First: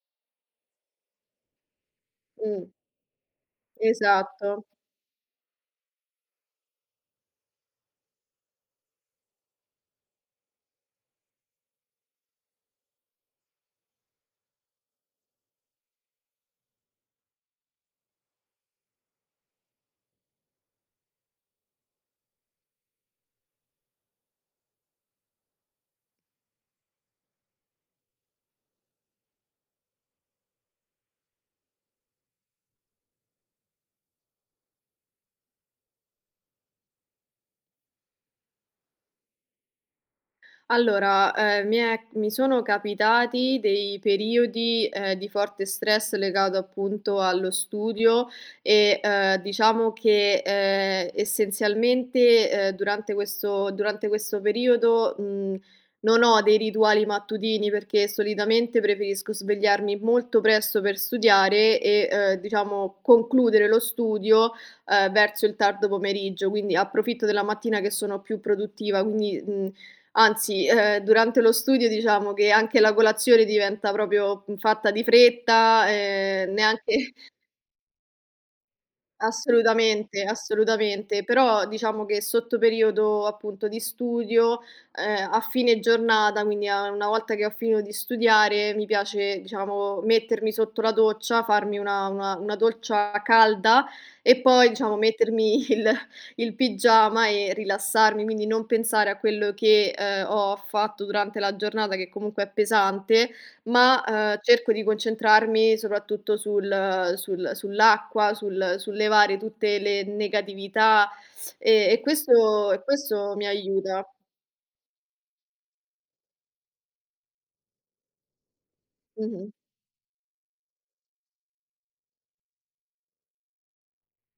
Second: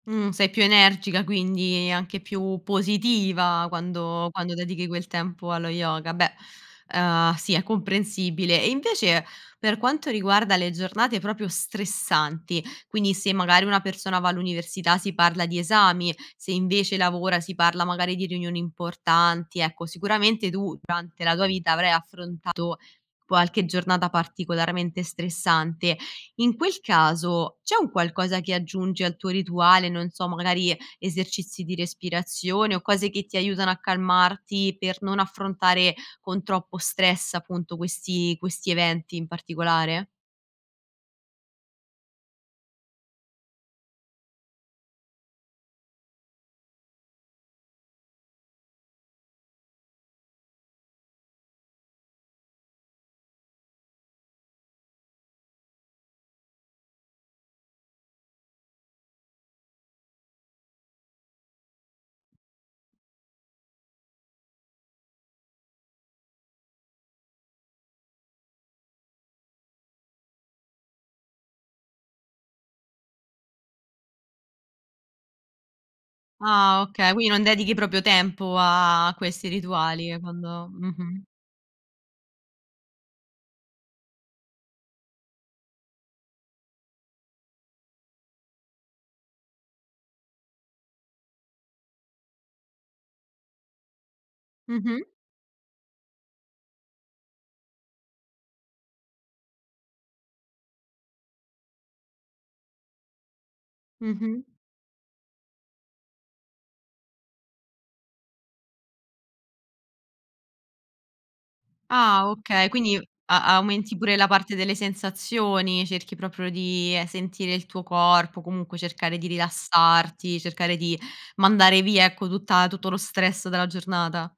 Mhmm, sei più energica quindi, anche più Mh. positiva quando quando Esatto. dedichi quel tempo allo yoga, beh, uhm, sì è comprensibile. E invece, per quanto riguarda le giornate proprio stressanti, quindi se magari una persona va all'università si parla di esami, se invece lavora si parla magari di riunioni importanti, ecco sicuramente tu durante la tua vita avrai affrontato qualche giornata particolarmente stressante. In quel caso, c'è un qualcosa che aggiungi al tuo rituale, non so, magari esercizi di respirazione o cose che ti aiutano a calmarti per non affrontare con troppo stress appunto, questi questi eventi in particolare? Allora, ehm, mi è mi sono capitati dei periodi, ehm, di forte stress legato, appunto, allo studio, ehm, diciamo che, ehm, essenzialmente, ehm, durante questo durante questo periodo, mhmm, non ho dei rituali mattutini, perché solitamente preferisco svegliarmi molto presto per studiare e, uhm, diciamo, concludere lo studio, ehm, verso il tardo pomeriggio; quindi approfitto della mattina che sono più produttiva, quindi, mhmm, anzi, ehm, durante lo studio diciamo che anche la colazione diventa proprio fatta di fretta, ehm, neanche Ah okay, quindi non dedichi proprio tempo a questi rituali Assolutamente, quando mh-mh. assolutamente, però diciamo che sotto periodo appunto di studio, ehm, a fine giornata, quindi a una volta che ho finito di studiare, mi piace diciamo, mettermi sotto la doccia, farmi una una una doccia calda e poi diciamo, Mh-mh. mettermi il il pigiama e rilassarmi; quindi non pensare a quello che, ehm, ho fatto durante la giornata che comunque è pesante, ma, ehm, Mh-mh. cerco di concentrarmi soprattutto sul sul sull'acqua, sul sul levare tutte le negatività, e e Ah okay, questo e quindi questo mi a aumenti aiuta. pure la parte delle sensazioni, cerchi proprio di sentire il tuo corpo, comunque cercare di Mh-mh. rilassarti, cercare di mandare via ecco, tutta tutto lo stress dalla giornata.